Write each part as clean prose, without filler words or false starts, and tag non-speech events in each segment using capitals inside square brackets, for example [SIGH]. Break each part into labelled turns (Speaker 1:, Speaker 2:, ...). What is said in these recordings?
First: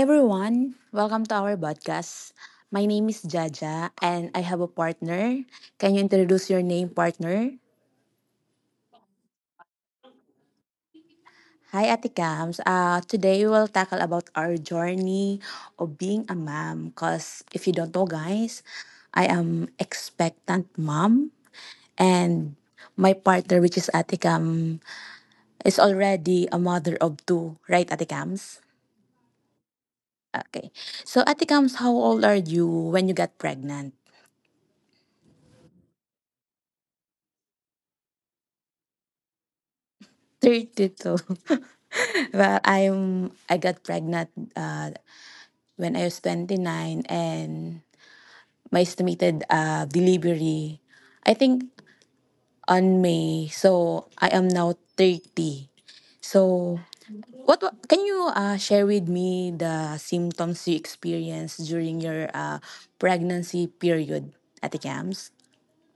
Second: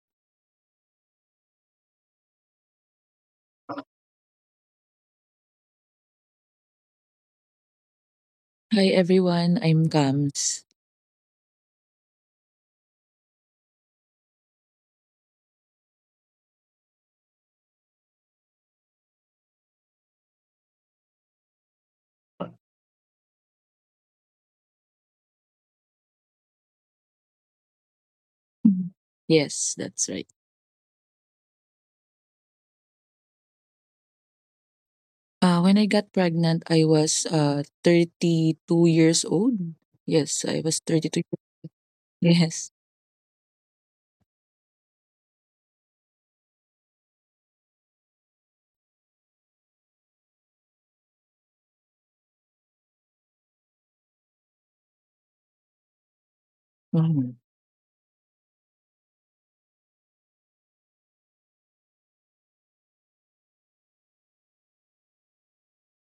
Speaker 1: everyone, welcome to our podcast. My name is Jaja and I have a partner. Can you introduce your name, partner?
Speaker 2: Hi everyone, I'm Kams.
Speaker 1: Hi Ate Cams. Today we will tackle about our journey of being a mom. Cause if you don't know, guys, I am expectant mom and my partner, which is Ate Cam, is already a mother of two, right, Ate Cams?
Speaker 2: Mhm. Yes, that's right.
Speaker 1: Okay. So Ate Cams, how old are you when you got pregnant?
Speaker 2: When I got pregnant, I was 32 years old. Yes, I was 32.
Speaker 1: 32. [LAUGHS]
Speaker 2: [LAUGHS] Yes.
Speaker 1: Well, I got pregnant uh, when I was 29 and my estimated delivery I think on May. So I am now 30. So
Speaker 2: Mhm.
Speaker 1: can you share with me the symptoms you experienced during your pregnancy period at the camps?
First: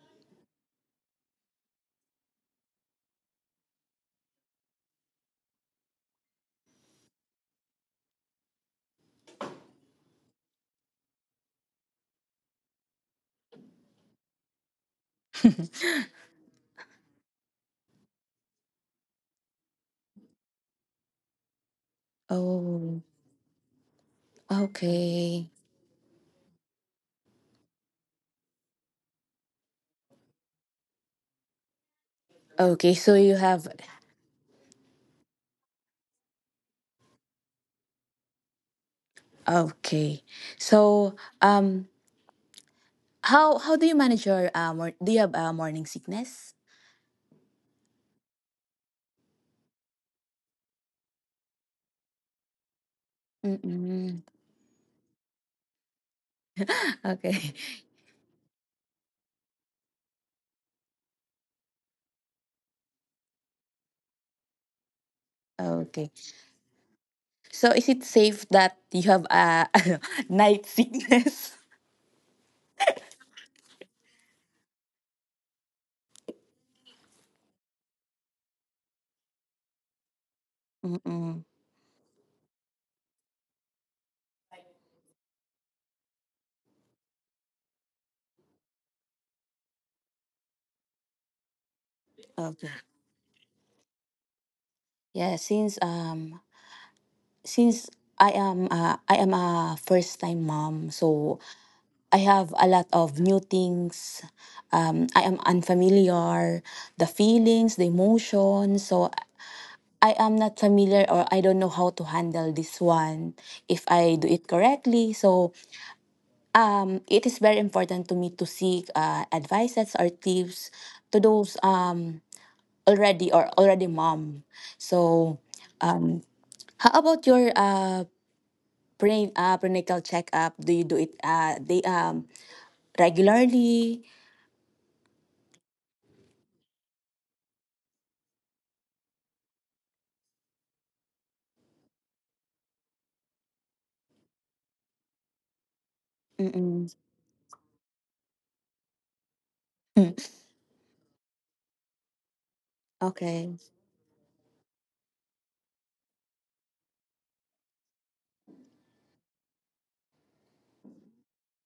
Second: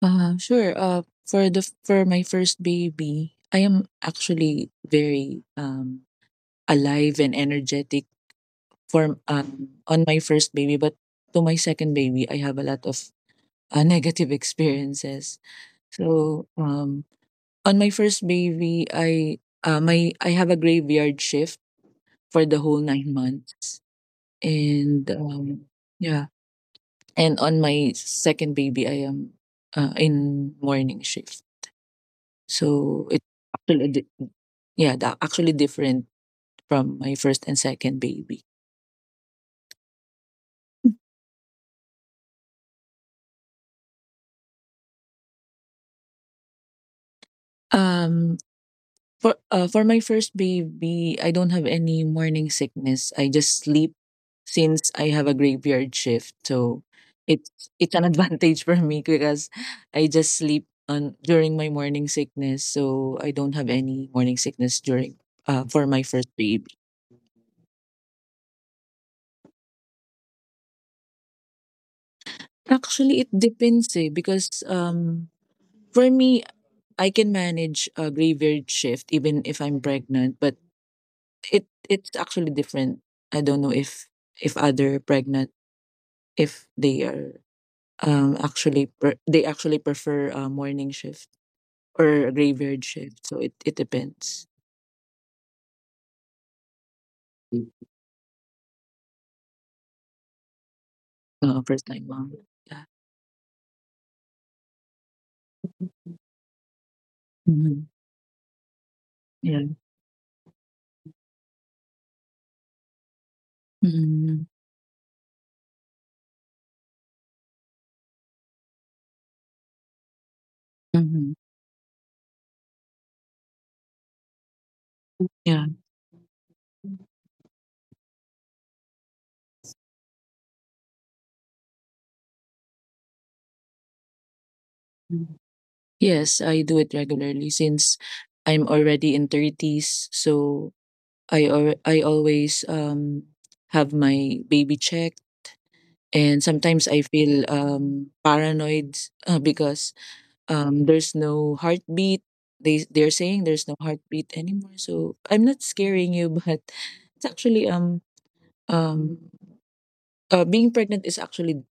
Speaker 2: Sure. For my first baby, I am actually very alive and energetic for on my first baby, but to my second baby, I have a lot of [LAUGHS] negative experiences. So um On my first baby, I have a graveyard shift for the whole
Speaker 1: Oh,
Speaker 2: 9 months, and
Speaker 1: okay.
Speaker 2: yeah, and on my second baby, I am in morning shift.
Speaker 1: Okay,
Speaker 2: So
Speaker 1: so
Speaker 2: it's
Speaker 1: you have
Speaker 2: actually di- yeah, that actually different from my first and second baby.
Speaker 1: okay. So, um, how do you manage your, ah, mor do you have, ah, morning sickness?
Speaker 2: Um, For for my first baby, I don't have any morning sickness. I just sleep
Speaker 1: Mm.
Speaker 2: since I have a graveyard shift. So
Speaker 1: [LAUGHS]
Speaker 2: it's
Speaker 1: Okay.
Speaker 2: it's an [LAUGHS] advantage for me because I just sleep on during my morning sickness. So I don't have any morning sickness during for my
Speaker 1: Okey.
Speaker 2: first baby.
Speaker 1: So, is it safe that you have, ah, [LAUGHS] night sickness?
Speaker 2: Actually, it depends eh, because for me I can manage a graveyard shift even if I'm pregnant, but
Speaker 1: Mm,
Speaker 2: it's actually different. I don't know if other pregnant if they are they actually prefer a morning shift or a
Speaker 1: okey.
Speaker 2: graveyard shift so it depends.
Speaker 1: Yeah, since,
Speaker 2: Mm.
Speaker 1: since I am a first-time mom, so
Speaker 2: First time
Speaker 1: I
Speaker 2: mom.
Speaker 1: have a
Speaker 2: Yeah.
Speaker 1: lot of new things. I am unfamiliar, the feelings,
Speaker 2: Mhm.
Speaker 1: the emotions, so
Speaker 2: Yeah.
Speaker 1: I am not familiar or I don't know how to handle this one if I do
Speaker 2: Mhm.
Speaker 1: it correctly. So it is very important to me to seek advices or tips to
Speaker 2: Mhm.
Speaker 1: those already or already mom. So
Speaker 2: Yeah.
Speaker 1: um, how about your prenatal checkup? Do you do it they regularly?
Speaker 2: Mhm. Yes, I do it regularly since I'm already in 30s, so I always have my baby checked, and sometimes
Speaker 1: Mm-mm.
Speaker 2: I feel paranoid because
Speaker 1: Mm.
Speaker 2: there's no heartbeat. They're saying
Speaker 1: Okay.
Speaker 2: there's no heartbeat anymore, so I'm not scaring you, but [LAUGHS] it's actually um being pregnant is actually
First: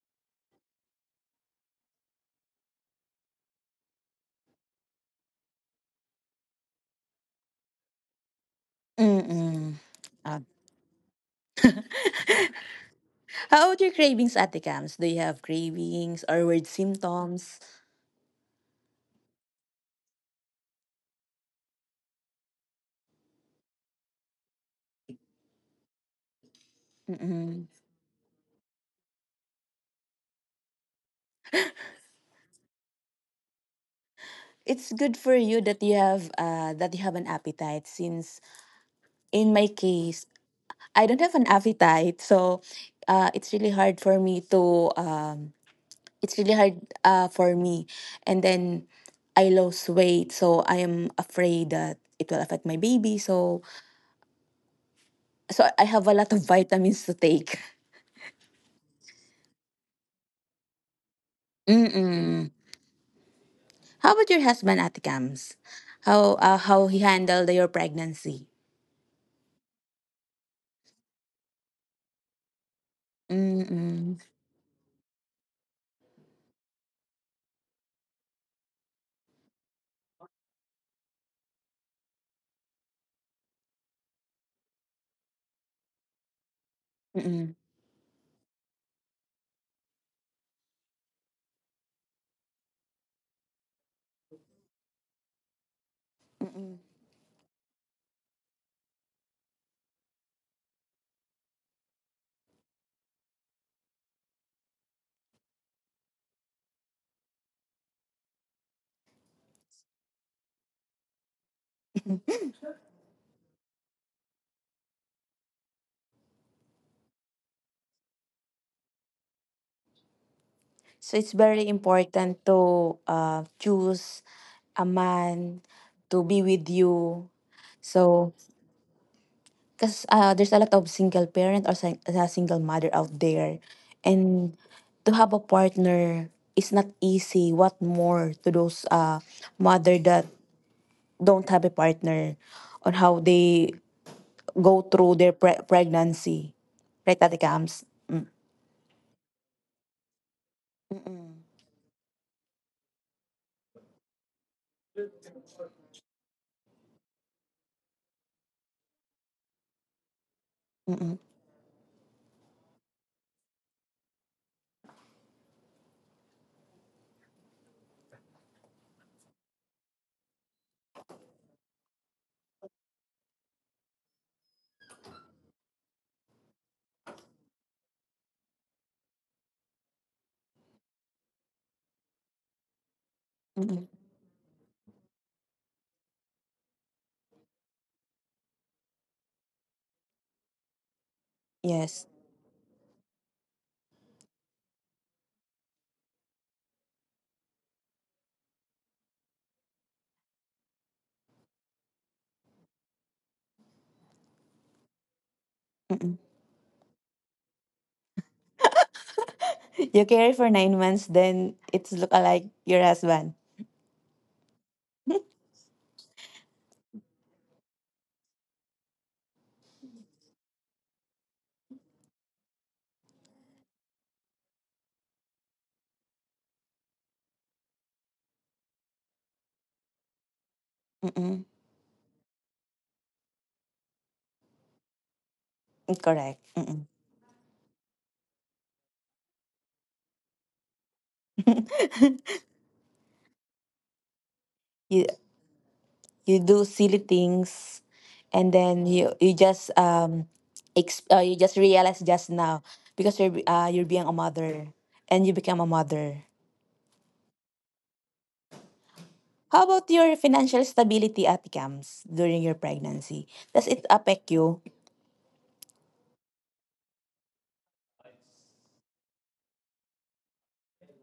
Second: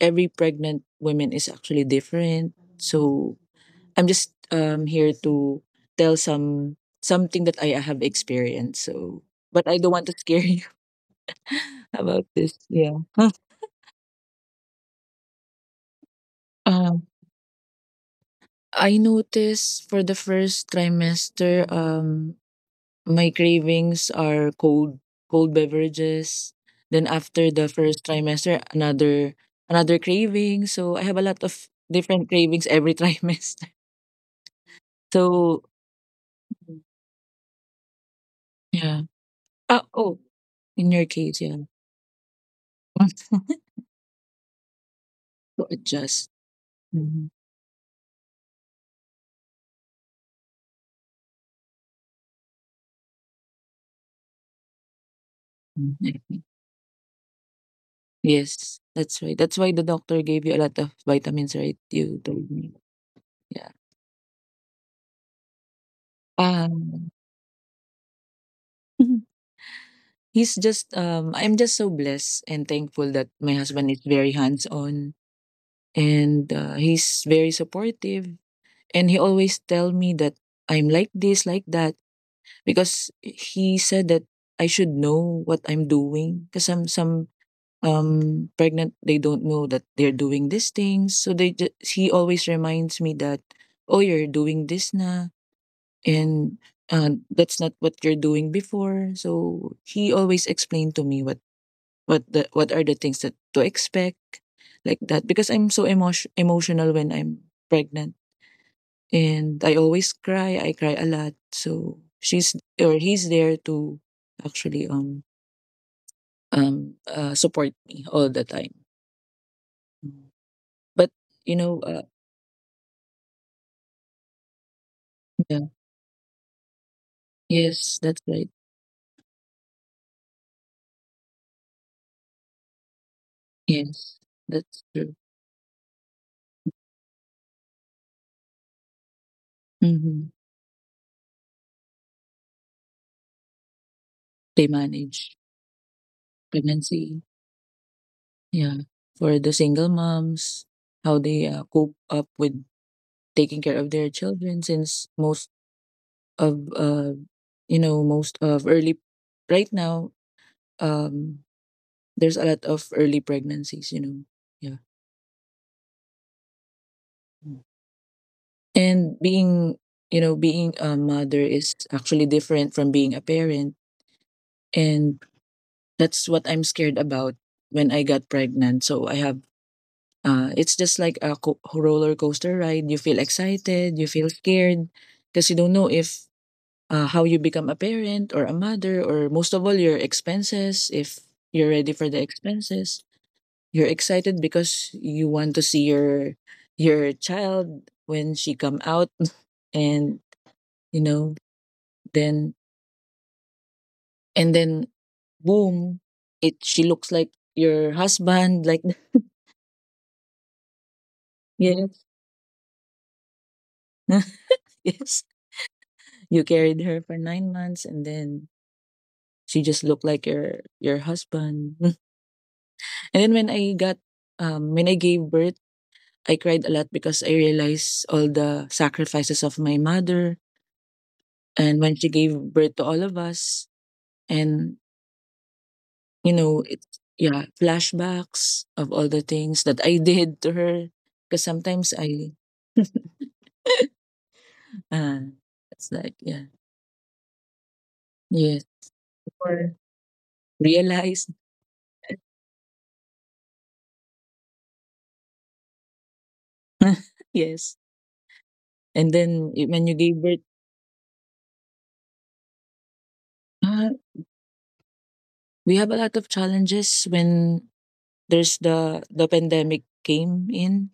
Speaker 2: every pregnant woman is actually different, so I'm just here to tell something that I have experienced, so but
Speaker 1: Mm-mm.
Speaker 2: I don't want to
Speaker 1: Uh,
Speaker 2: scare you [LAUGHS] about this.
Speaker 1: [LAUGHS]
Speaker 2: Yeah. [LAUGHS]
Speaker 1: how about your cravings, Ate Cams? Do you have cravings or weird
Speaker 2: um
Speaker 1: symptoms?
Speaker 2: I noticed for the first trimester my cravings are cold beverages. Then after
Speaker 1: Mm-mm.
Speaker 2: the first trimester, another another craving. So I have a lot of different cravings every [LAUGHS] trimester.
Speaker 1: It's good for you
Speaker 2: So
Speaker 1: that you have an appetite. Since
Speaker 2: yeah.
Speaker 1: in my
Speaker 2: Ah, oh,
Speaker 1: case,
Speaker 2: in
Speaker 1: I
Speaker 2: your
Speaker 1: don't have
Speaker 2: case,
Speaker 1: an
Speaker 2: yeah.
Speaker 1: appetite, so it's really
Speaker 2: [LAUGHS]
Speaker 1: hard for me to.
Speaker 2: To adjust.
Speaker 1: It's really hard
Speaker 2: Mhm.
Speaker 1: for me, and then I lose weight, so I am afraid that it will affect my baby. So I have a lot
Speaker 2: Mm.
Speaker 1: of [LAUGHS] vitamins to take.
Speaker 2: Yes, that's right. That's why the doctor gave you a lot of vitamins,
Speaker 1: [LAUGHS]
Speaker 2: right? You
Speaker 1: Mm-mm.
Speaker 2: told me. Yeah.
Speaker 1: How about your husband at Gams? How he
Speaker 2: Um,
Speaker 1: handled your pregnancy?
Speaker 2: [LAUGHS] he's just I'm just so blessed and thankful that my husband is
Speaker 1: Mm-mm.
Speaker 2: very hands on, and he's very supportive, and he always tell me that I'm like this like that, because he said that I should know what I'm doing, because some
Speaker 1: Mm-mm.
Speaker 2: pregnant they don't know that they're doing these things, so he always reminds me that oh, you're doing this na, and that's not what you're doing before. So he always explained to me what the what are the things that to expect, like that, because I'm so emotional when I'm pregnant, and I always cry a lot, so she's or he's there to actually support me all the time. Mm.
Speaker 1: So
Speaker 2: But
Speaker 1: it's
Speaker 2: you
Speaker 1: very
Speaker 2: know,
Speaker 1: important to choose a man
Speaker 2: yeah.
Speaker 1: to be with you.
Speaker 2: Yes, that's
Speaker 1: So
Speaker 2: right.
Speaker 1: because there's a lot of single parent or single mother out there,
Speaker 2: Yes,
Speaker 1: and
Speaker 2: that's
Speaker 1: to
Speaker 2: true.
Speaker 1: have a partner is not easy. What more to those mother that
Speaker 2: Mm-hmm.
Speaker 1: don't have a partner on how they
Speaker 2: They
Speaker 1: go through their
Speaker 2: manage
Speaker 1: pregnancy. Right,
Speaker 2: pregnancy.
Speaker 1: Tate Kams?
Speaker 2: Yeah, for the single moms, how
Speaker 1: Mm-mm.
Speaker 2: they cope up with taking care of their children, since most of you know, most of early right now,
Speaker 1: Mm-mm.
Speaker 2: um there's a lot of early pregnancies, you know. Yeah. Mm. And being, you know, being a mother is actually different from being a parent, and that's what I'm scared about when I got pregnant. So I have it's just like a roller coaster ride. You feel
Speaker 1: Mm-mm.
Speaker 2: excited, you feel scared, because you don't know if how you become a parent or a mother, or most of all, your expenses. If you're ready
Speaker 1: Yes.
Speaker 2: for the expenses, you're excited because you want to see your child when she come out, [LAUGHS] and you know, then and then boom,
Speaker 1: Mm-mm.
Speaker 2: it she looks like your husband, like
Speaker 1: [LAUGHS] You carry for 9 months, then
Speaker 2: [LAUGHS]
Speaker 1: it's look
Speaker 2: yes,
Speaker 1: alike your husband.
Speaker 2: [LAUGHS] yes. You carried her for 9 months, and then she just looked like your husband. [LAUGHS] And then when I got when I gave birth, I cried a lot because I realized all the sacrifices of my mother
Speaker 1: Mm-mm.
Speaker 2: and when she gave birth to all of us. And, you
Speaker 1: Correct.
Speaker 2: know,
Speaker 1: Mm-mm.
Speaker 2: it, yeah, flashbacks of all the things that I [LAUGHS] did to her. Because sometimes I,
Speaker 1: You
Speaker 2: uh, it's like,
Speaker 1: you
Speaker 2: yeah,
Speaker 1: do silly things, and
Speaker 2: yes,
Speaker 1: then you just
Speaker 2: or
Speaker 1: you
Speaker 2: realize,
Speaker 1: just realize just now because you're being a mother and you become a mother.
Speaker 2: [LAUGHS] yes. And then
Speaker 1: How about
Speaker 2: when you
Speaker 1: your
Speaker 2: gave birth,
Speaker 1: financial stability at camps during your pregnancy? Does it
Speaker 2: uh,
Speaker 1: affect you?
Speaker 2: we have a lot of challenges when there's the pandemic came in,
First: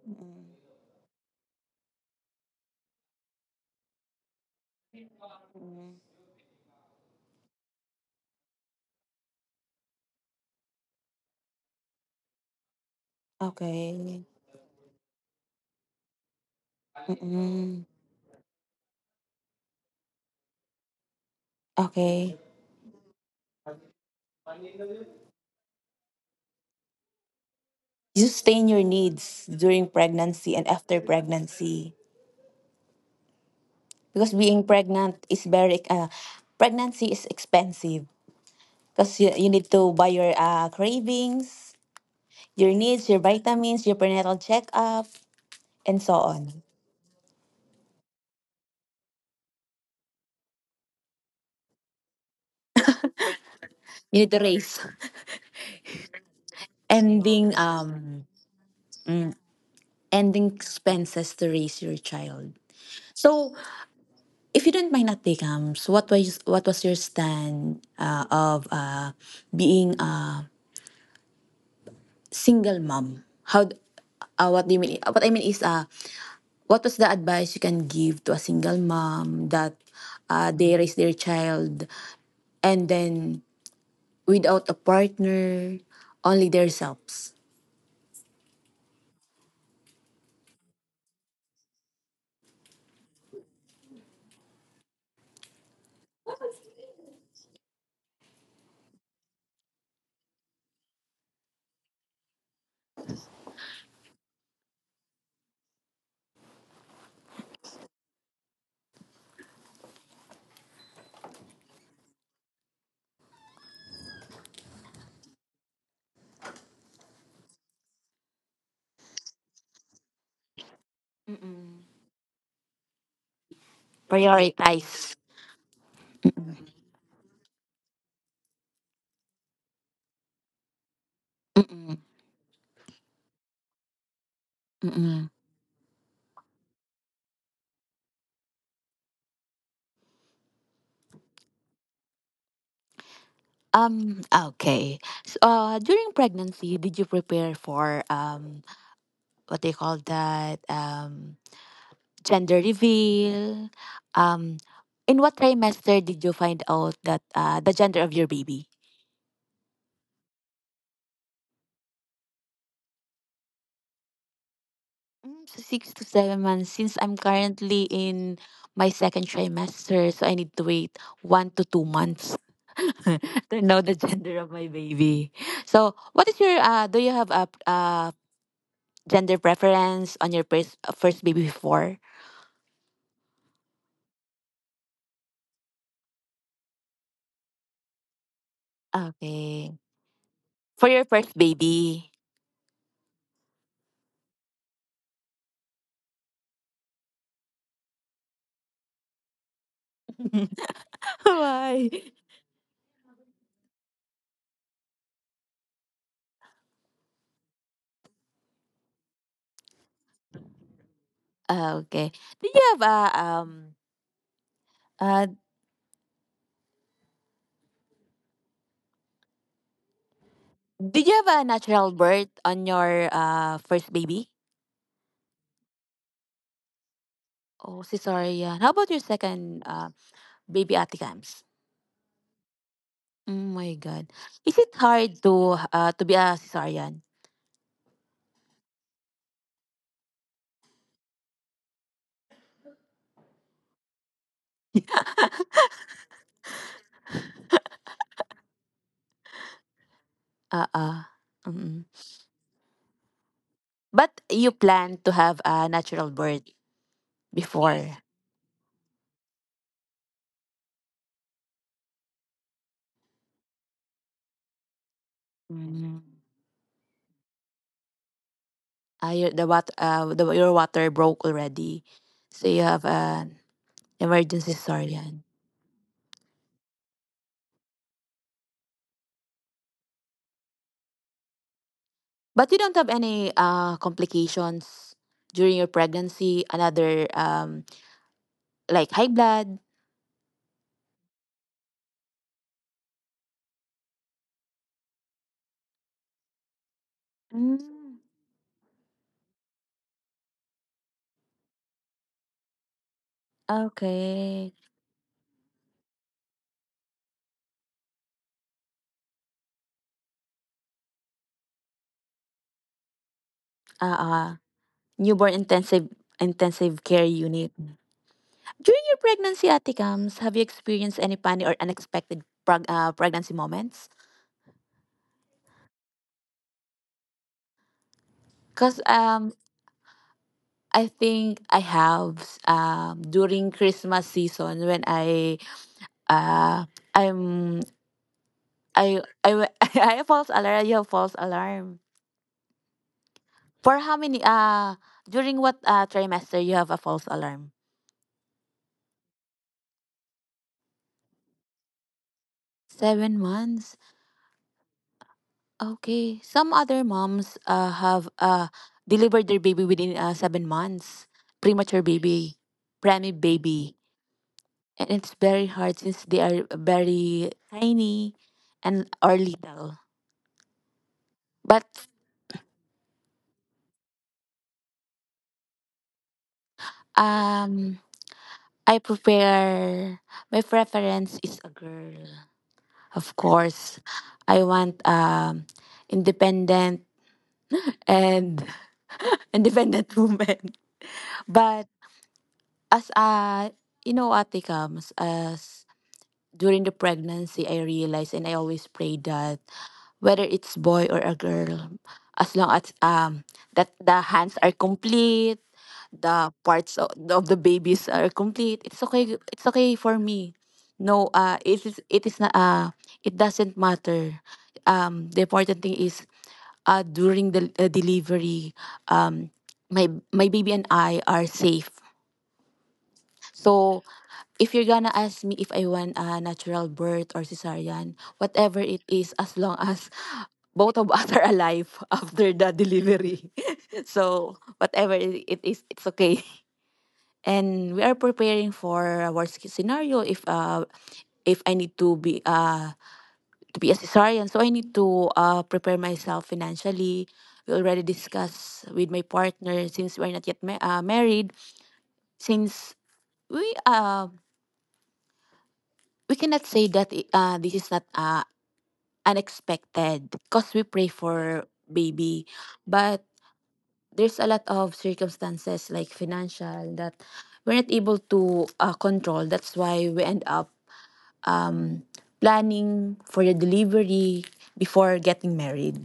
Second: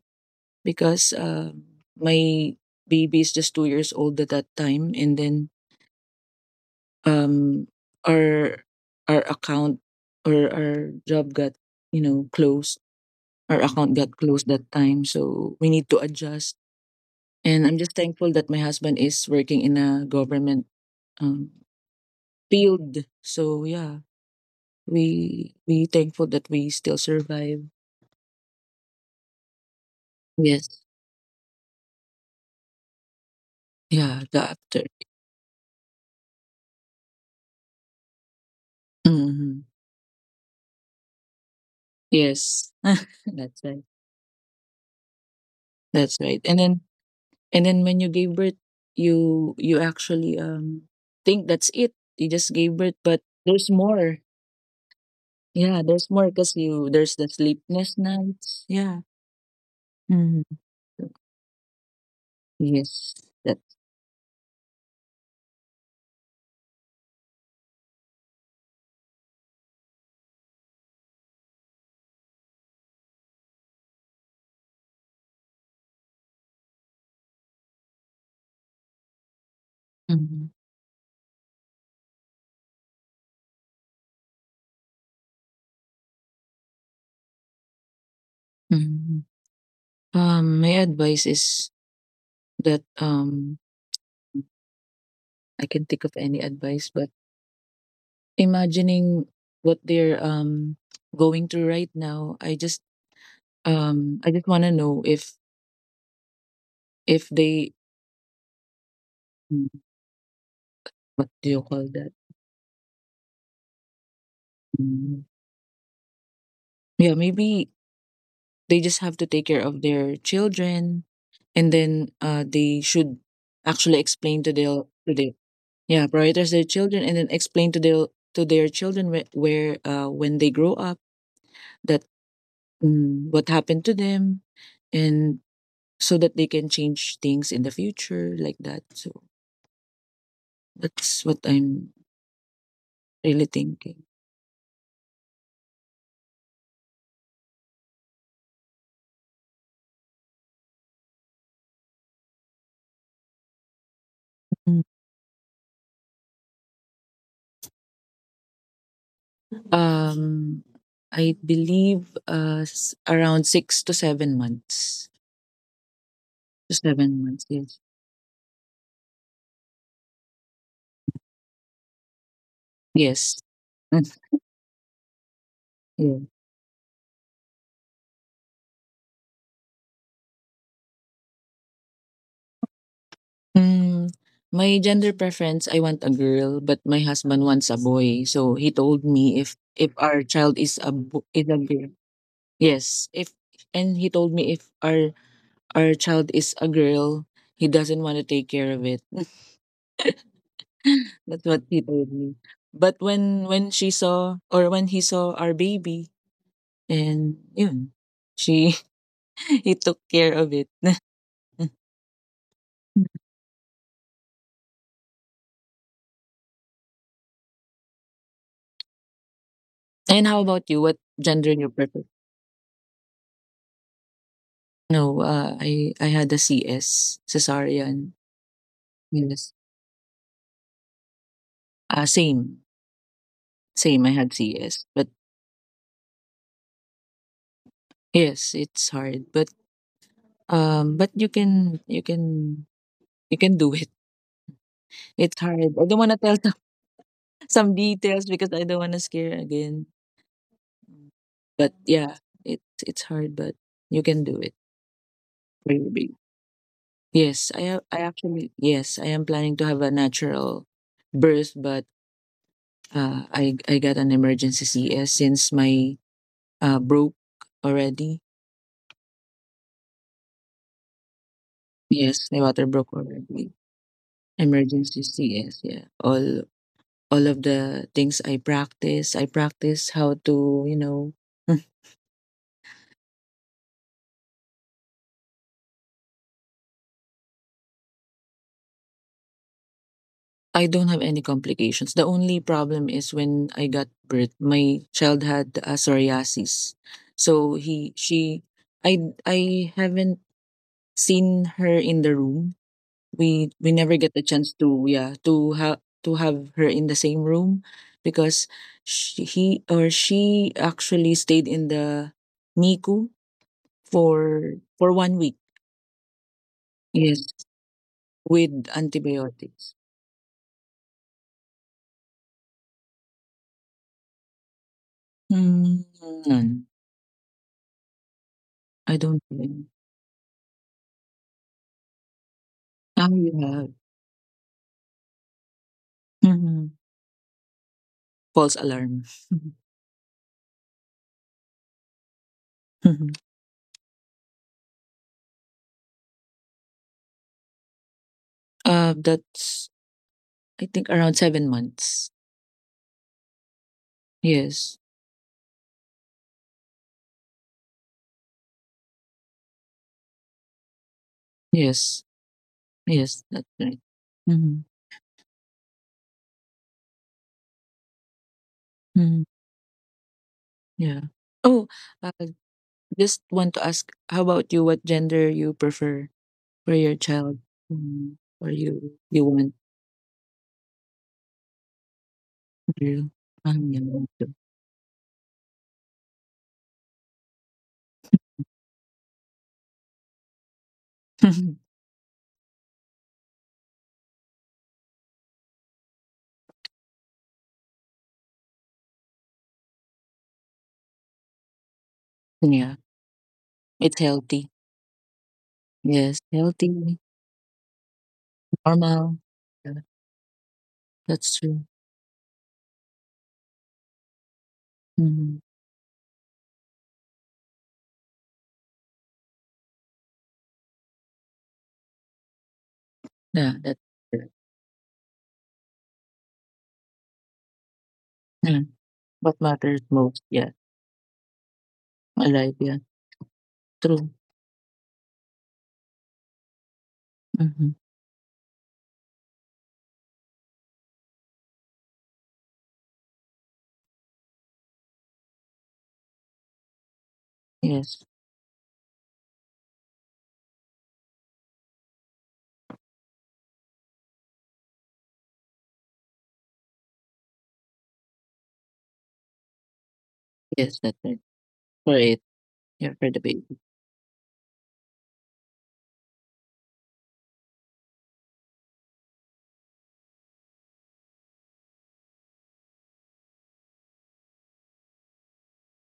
Speaker 2: because my baby is just 2 years old at that time, and then um, our our account or our job got, you know, closed. Our account got
Speaker 1: Okay.
Speaker 2: closed that time, so we need to adjust. And I'm
Speaker 1: Mm-mm.
Speaker 2: just thankful that my husband is working in a government um,
Speaker 1: Okay.
Speaker 2: field. So yeah, we thankful that we still survive.
Speaker 1: You sustain your needs during pregnancy and
Speaker 2: Yes.
Speaker 1: after pregnancy
Speaker 2: Yeah.
Speaker 1: because
Speaker 2: The
Speaker 1: being
Speaker 2: after.
Speaker 1: pregnant is very pregnancy is expensive because you
Speaker 2: Hmm.
Speaker 1: need to buy your cravings, your
Speaker 2: Yes. [LAUGHS]
Speaker 1: needs, your
Speaker 2: That's right.
Speaker 1: vitamins, your prenatal checkup, and so
Speaker 2: That's right. And
Speaker 1: on.
Speaker 2: then And then when you gave birth, you actually think that's it. You just gave birth, but there's
Speaker 1: You
Speaker 2: more.
Speaker 1: need to raise [LAUGHS]
Speaker 2: Yeah, there's more because you there's the
Speaker 1: ending
Speaker 2: sleepless nights. Yeah.
Speaker 1: ending
Speaker 2: Hmm.
Speaker 1: expenses to raise your child.
Speaker 2: Yes.
Speaker 1: So,
Speaker 2: That.
Speaker 1: if you don't mind, Ate Kams, what was your stand of being a single mom how d- what do you mean what I mean is what was the advice you can give to a single mom that
Speaker 2: Hmm.
Speaker 1: they raise their child and then without a partner only themselves.
Speaker 2: Hmm. My advice is that I can think of any advice, but imagining what they're going through right now, I just want to know if they mm, what do you call that? Mm. Yeah, maybe they just have to take care of their children, and
Speaker 1: Mm-mm.
Speaker 2: then they should actually explain to
Speaker 1: Prioritize.
Speaker 2: their yeah, prioritize their children, and then explain to their children where, when they grow up,
Speaker 1: Mm-mm.
Speaker 2: that what happened to them,
Speaker 1: Mm-mm.
Speaker 2: and so that they can change things in the future like that. So that's what I'm really thinking.
Speaker 1: Um, okay. So, during pregnancy did you prepare for what they call that um? Gender reveal. Um,
Speaker 2: Mm.
Speaker 1: in what trimester did you find out that the gender of your baby?
Speaker 2: Um, I believe around 6 to 7 months.
Speaker 1: Mm, so 6 to 7 months.
Speaker 2: To
Speaker 1: Since I'm
Speaker 2: 7 months, yes.
Speaker 1: currently in my second trimester, so I need to wait 1 to 2 months
Speaker 2: Yes.
Speaker 1: [LAUGHS] to know the
Speaker 2: Mm,
Speaker 1: gender of my baby. So,
Speaker 2: yeah.
Speaker 1: what is your? Do you have a gender preference on your first baby before?
Speaker 2: Mm, my gender preference, I want a girl, but my husband wants a boy. So he told me
Speaker 1: Okay,
Speaker 2: if our child is
Speaker 1: for
Speaker 2: a
Speaker 1: your first
Speaker 2: is a girl.
Speaker 1: baby.
Speaker 2: Yes, if, and he told me if our child is a girl, he doesn't want to take care of it. [LAUGHS]
Speaker 1: [LAUGHS]
Speaker 2: That's what he
Speaker 1: Why?
Speaker 2: told me. But when she saw or when he saw our baby, and yun, she [LAUGHS] he took care of it. [LAUGHS]
Speaker 1: Okay. Do you have a um? Uh,
Speaker 2: And how about you? What
Speaker 1: did you have a
Speaker 2: gender you
Speaker 1: natural
Speaker 2: prefer?
Speaker 1: birth on your first baby?
Speaker 2: No, I had a CS,
Speaker 1: Oh,
Speaker 2: cesarean.
Speaker 1: cesarean. How about your
Speaker 2: Yes.
Speaker 1: second baby, Ate Cams?
Speaker 2: Same.
Speaker 1: Oh my
Speaker 2: Same, I
Speaker 1: God.
Speaker 2: had
Speaker 1: Is it
Speaker 2: CS. But
Speaker 1: hard to be a cesarean?
Speaker 2: yes, it's hard. But you can you can do it. It's hard. I don't wanna tell some, [LAUGHS] some details because I don't wanna scare again.
Speaker 1: [LAUGHS] Uh-uh.
Speaker 2: But
Speaker 1: Mm-mm.
Speaker 2: yeah, it's hard but you can
Speaker 1: But
Speaker 2: do
Speaker 1: you
Speaker 2: it
Speaker 1: plan to have a
Speaker 2: for your
Speaker 1: natural
Speaker 2: baby.
Speaker 1: birth
Speaker 2: Yes, I have I
Speaker 1: before.
Speaker 2: actually yes, I am planning to have a natural birth, but I got an emergency CS since my
Speaker 1: Mm.
Speaker 2: Broke already.
Speaker 1: Ah, your, your water broke already.
Speaker 2: Yes, my
Speaker 1: So you
Speaker 2: water
Speaker 1: have
Speaker 2: broke
Speaker 1: an
Speaker 2: already.
Speaker 1: emergency
Speaker 2: Emergency
Speaker 1: cesarean.
Speaker 2: CS, yeah. All of the things I practice how to, you know, [LAUGHS]
Speaker 1: But you don't have any complications during your pregnancy, another like high blood.
Speaker 2: I don't have any complications. The only problem is when I got birth, my child had psoriasis. So
Speaker 1: Mm,
Speaker 2: he she I haven't seen her in the room, we never get the chance
Speaker 1: okay.
Speaker 2: to, yeah, to have her in the same room because she, he or she actually stayed in the NICU
Speaker 1: Uh, uh,
Speaker 2: for one
Speaker 1: newborn
Speaker 2: week.
Speaker 1: intensive care
Speaker 2: Yes,
Speaker 1: unit.
Speaker 2: with
Speaker 1: During your pregnancy,
Speaker 2: antibiotics.
Speaker 1: Ate Kams, have you experienced any funny or unexpected pregnancy moments?
Speaker 2: Mm, none.
Speaker 1: Because
Speaker 2: I don't think.
Speaker 1: I think I have
Speaker 2: Ah, you
Speaker 1: during
Speaker 2: have.
Speaker 1: Christmas season when I uh,
Speaker 2: Mhm.
Speaker 1: I'm
Speaker 2: False alarm.
Speaker 1: I, w-
Speaker 2: Mhm.
Speaker 1: [LAUGHS] I have false alarm. You have false alarm.
Speaker 2: Mhm. [LAUGHS]
Speaker 1: For how many during what trimester you have a false alarm?
Speaker 2: That's I think around 7 months.
Speaker 1: 7 months.
Speaker 2: Yes,
Speaker 1: Okay. Some other moms have delivered their baby within 7 months. Premature
Speaker 2: yes,
Speaker 1: baby, preemie
Speaker 2: yes. That's right.
Speaker 1: baby.
Speaker 2: Mm-hmm.
Speaker 1: And it's very hard since they are very tiny and or little.
Speaker 2: Yeah. Oh,
Speaker 1: But
Speaker 2: uh, just want to ask, how about you? What gender you prefer for your child,
Speaker 1: um
Speaker 2: or
Speaker 1: I
Speaker 2: you want
Speaker 1: prefer my preference is a girl.
Speaker 2: girl?
Speaker 1: Of
Speaker 2: You
Speaker 1: course.
Speaker 2: want to.
Speaker 1: I want independent and independent [LAUGHS] woman. But as a you know, Ate comes as during the pregnancy, I realized and I always pray that whether it's boy or a girl, as
Speaker 2: [LAUGHS]
Speaker 1: long
Speaker 2: Yeah,
Speaker 1: as that
Speaker 2: it's
Speaker 1: the hands
Speaker 2: healthy.
Speaker 1: are complete,
Speaker 2: Yes,
Speaker 1: the parts
Speaker 2: healthy,
Speaker 1: of the babies are complete, it's
Speaker 2: normal.
Speaker 1: okay. It's
Speaker 2: Yeah,
Speaker 1: okay for me. No,
Speaker 2: that's true.
Speaker 1: it is not it doesn't matter. The
Speaker 2: Hmm.
Speaker 1: important thing is during the delivery, um, my baby and I are safe.
Speaker 2: Yeah, that's
Speaker 1: So
Speaker 2: true.
Speaker 1: if you're gonna ask me if I want a natural birth or cesarean,
Speaker 2: Yeah.
Speaker 1: whatever it is,
Speaker 2: What
Speaker 1: as long [LAUGHS]
Speaker 2: matters
Speaker 1: as
Speaker 2: most? Yeah,
Speaker 1: both of us are alive [LAUGHS] after
Speaker 2: alive.
Speaker 1: the
Speaker 2: Yeah,
Speaker 1: delivery. [LAUGHS]
Speaker 2: true.
Speaker 1: So whatever it is, it's okay. [LAUGHS]
Speaker 2: Hmm.
Speaker 1: And we are preparing for a worst case scenario if I need to be a cesarean. So I need to prepare myself financially. We already
Speaker 2: Yes,
Speaker 1: discussed with my partner since we're not yet married. Since we uh we cannot say that this is not unexpected because we
Speaker 2: yes,
Speaker 1: pray
Speaker 2: that's right.
Speaker 1: for
Speaker 2: For it,
Speaker 1: baby
Speaker 2: yeah,
Speaker 1: but
Speaker 2: for the baby.
Speaker 1: there's a lot of circumstances like financial that we're not able to control. That's why we end up um, planning for the delivery before getting married.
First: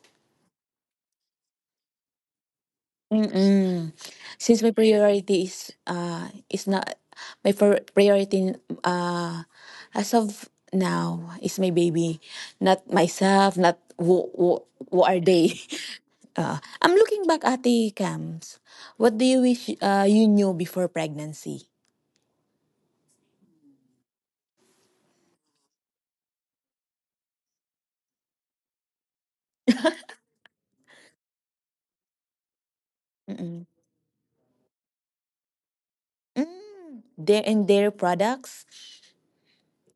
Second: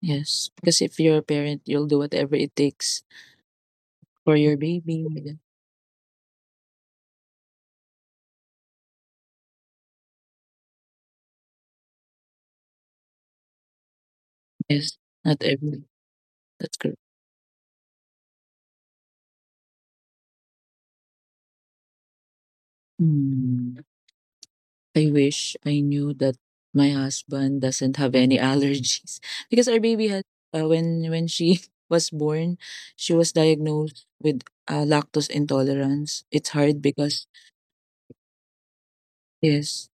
Speaker 2: Yes, because if you're a parent, you'll do whatever it takes
Speaker 1: Mm-mm.
Speaker 2: for your
Speaker 1: Since my
Speaker 2: baby. Yeah.
Speaker 1: priority is not my priority uh as of now is my baby, not myself, not who,
Speaker 2: Yes,
Speaker 1: who are
Speaker 2: not
Speaker 1: they. [LAUGHS]
Speaker 2: every.
Speaker 1: Uh,
Speaker 2: That's
Speaker 1: I'm
Speaker 2: correct.
Speaker 1: looking back at the cams. What do you wish you knew before pregnancy?
Speaker 2: Hmm. I wish I knew that my husband doesn't have any allergies [LAUGHS] because our baby had when she [LAUGHS] was born, she was
Speaker 1: Mm-mm.
Speaker 2: diagnosed with lactose intolerance. It's hard
Speaker 1: Mm.
Speaker 2: because
Speaker 1: Their and their products.
Speaker 2: yes,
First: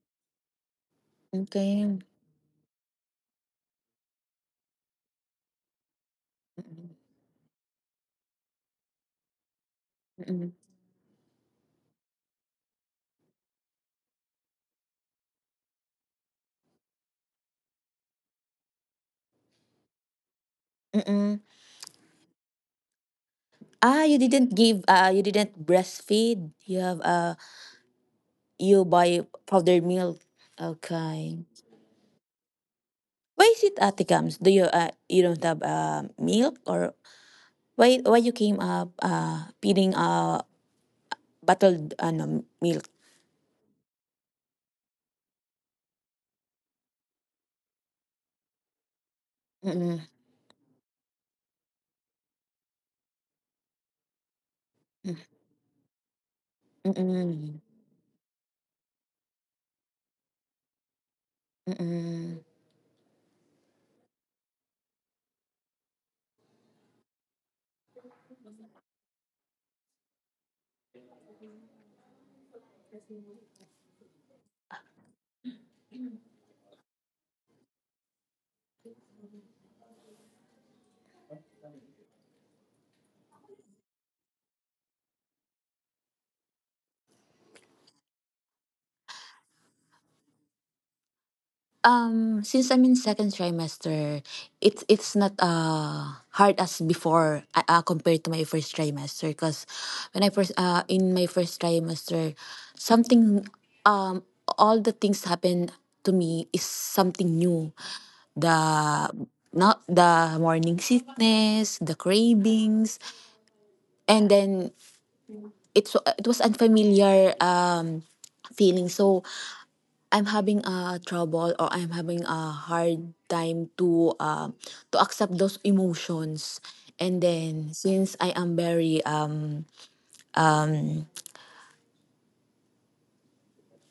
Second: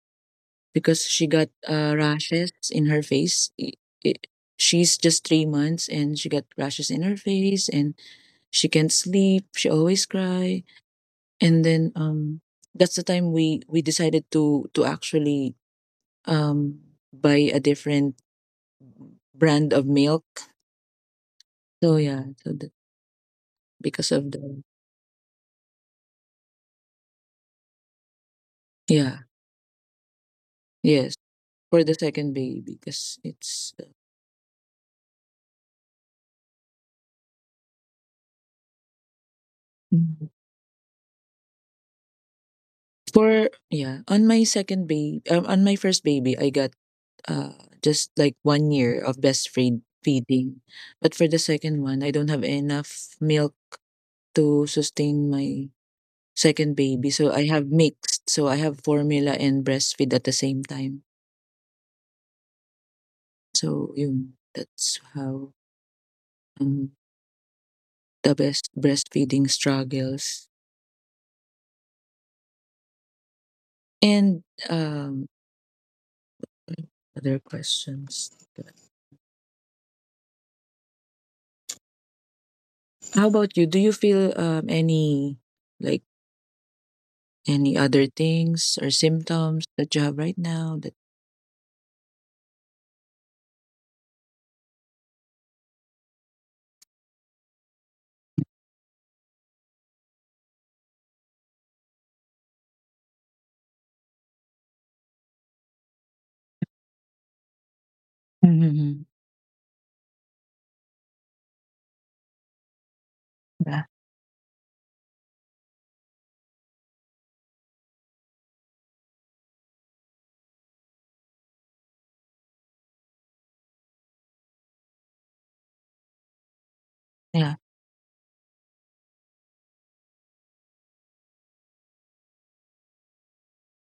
Speaker 2: because she got
Speaker 1: Okay.
Speaker 2: rashes in her face. I- she's just 3 months and she got rashes in her face and she can't sleep. She always
Speaker 1: Mm-mm.
Speaker 2: cry, and then that's the time we decided to actually um buy a different brand of milk.
Speaker 1: Mm-mm.
Speaker 2: So yeah, so that
Speaker 1: Ah,
Speaker 2: because
Speaker 1: you
Speaker 2: of
Speaker 1: didn't
Speaker 2: the
Speaker 1: give. You didn't breastfeed. You have. You
Speaker 2: yeah,
Speaker 1: buy powdered milk.
Speaker 2: yes,
Speaker 1: Okay.
Speaker 2: for the second baby because
Speaker 1: Why is
Speaker 2: it's
Speaker 1: it Ate Kams? Do you you don't have milk or why you came up feeding
Speaker 2: Mhm.
Speaker 1: bottled ano milk?
Speaker 2: for Yeah, on my second baby, on my first baby, I got uh just like 1 year of breastfeed
Speaker 1: Mm-mm.
Speaker 2: feeding. But for the second one, I don't have enough milk to sustain my second baby. So I
Speaker 1: Mm-mm.
Speaker 2: have mixed. So I have formula and breastfeed at the same time.
Speaker 1: Mm-mm.
Speaker 2: So yun, that's how um, the best breastfeeding struggles, and um, other questions. How about you? Do you feel any like any other things or symptoms that you have right now? That
Speaker 1: Since I'm in second trimester, it's not hard as before compared to my first trimester. Because when I first in my first trimester, something um all the things happen to me is something new.
Speaker 2: Mhm.
Speaker 1: The not the morning sickness, the cravings,
Speaker 2: yeah,
Speaker 1: and then it was unfamiliar feeling. So I'm having a trouble or I'm having a hard time to accept those emotions. And
Speaker 2: yeah,
Speaker 1: then since I am very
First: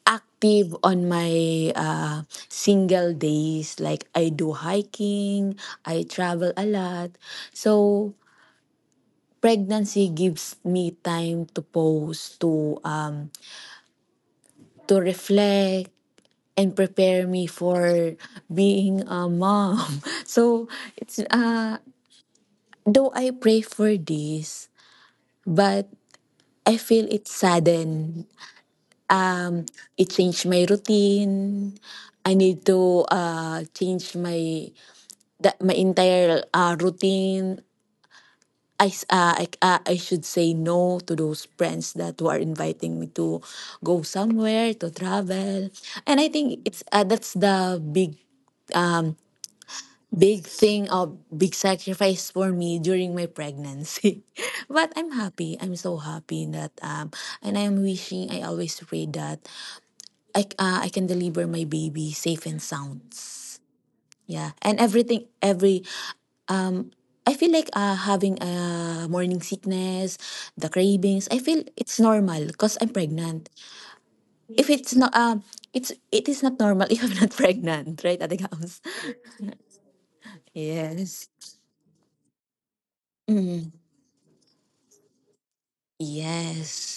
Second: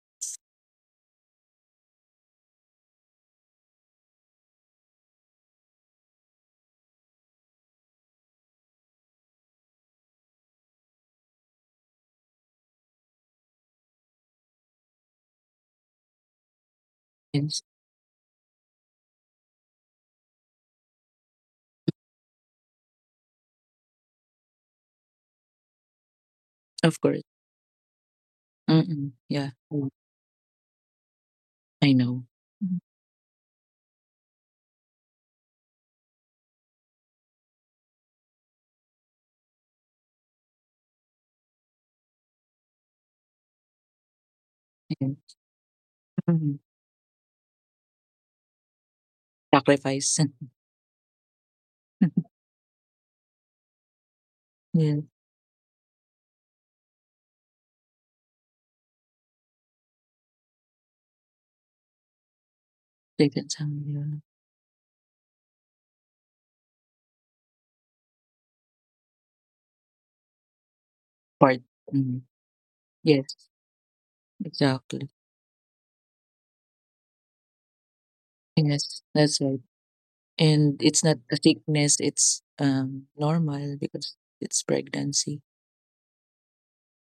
Speaker 1: active on my single days, like I do hiking, I travel a lot. So pregnancy gives me time to pause, to reflect and prepare me
Speaker 2: yes,
Speaker 1: for being a mom. [LAUGHS] So it's though I pray for this, but I
Speaker 2: of
Speaker 1: feel
Speaker 2: course.
Speaker 1: it sudden.
Speaker 2: Mm-mm. Yeah.
Speaker 1: Um,
Speaker 2: Mm.
Speaker 1: it changed my routine.
Speaker 2: I know.
Speaker 1: I need
Speaker 2: Mhm.
Speaker 1: to change my that my entire routine. I should say no to those friends that who are inviting me to go somewhere to
Speaker 2: And-
Speaker 1: travel and I think
Speaker 2: Mhm.
Speaker 1: it's that's the
Speaker 2: Sacrifice.
Speaker 1: big thing of big sacrifice
Speaker 2: [LAUGHS]
Speaker 1: for me during my pregnancy [LAUGHS] but
Speaker 2: Yeah,
Speaker 1: I'm so happy that and I'm wishing I always pray that I can deliver my baby safe and sound.
Speaker 2: taken some yeah.
Speaker 1: Yeah, and everything every I feel like having a morning sickness the cravings I
Speaker 2: Part.
Speaker 1: feel it's
Speaker 2: Mm.
Speaker 1: normal because I'm
Speaker 2: Yes,
Speaker 1: pregnant if it's
Speaker 2: exactly.
Speaker 1: not it is not normal [LAUGHS] if I'm not pregnant right at the house.
Speaker 2: Yes, that's right. And it's not a
Speaker 1: Yes.
Speaker 2: sickness, it's normal because it's pregnancy.
Speaker 1: Yes.